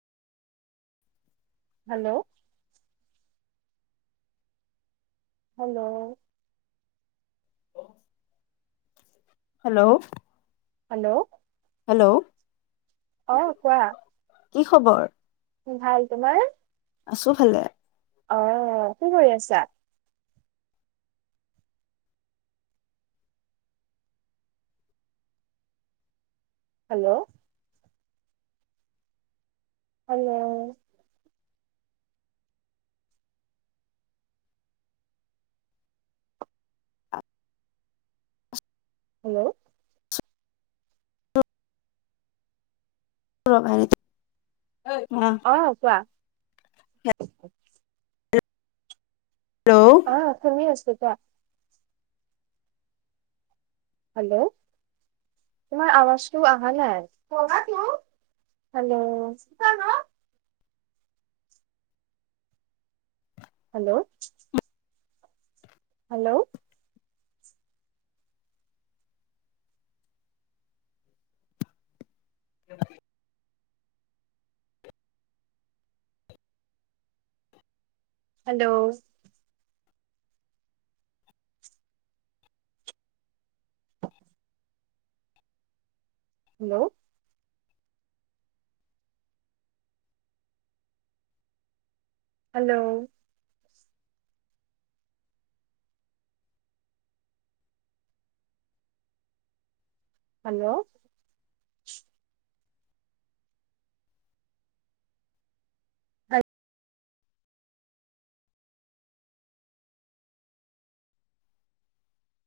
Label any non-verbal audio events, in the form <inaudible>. Hello. Hello. Hello. Hello. Hello. অ', কোৱা। কি খবৰ? ভাল, তোমাৰ? আছোঁ ভালে। অ', কি কৰি আছা? হেল্ল'। হে'ল্ল। হেল্ল'। <unintelligible> অ কোৱা। Hello hello! অ' শুনি আছোঁ কোৱা! হেল্ল'! তোমাৰ আৱাজটো অহা নাই, hello! Hello! Hello! <unintelligible> Hello! Hello! Hello! Hello! <unintelligible>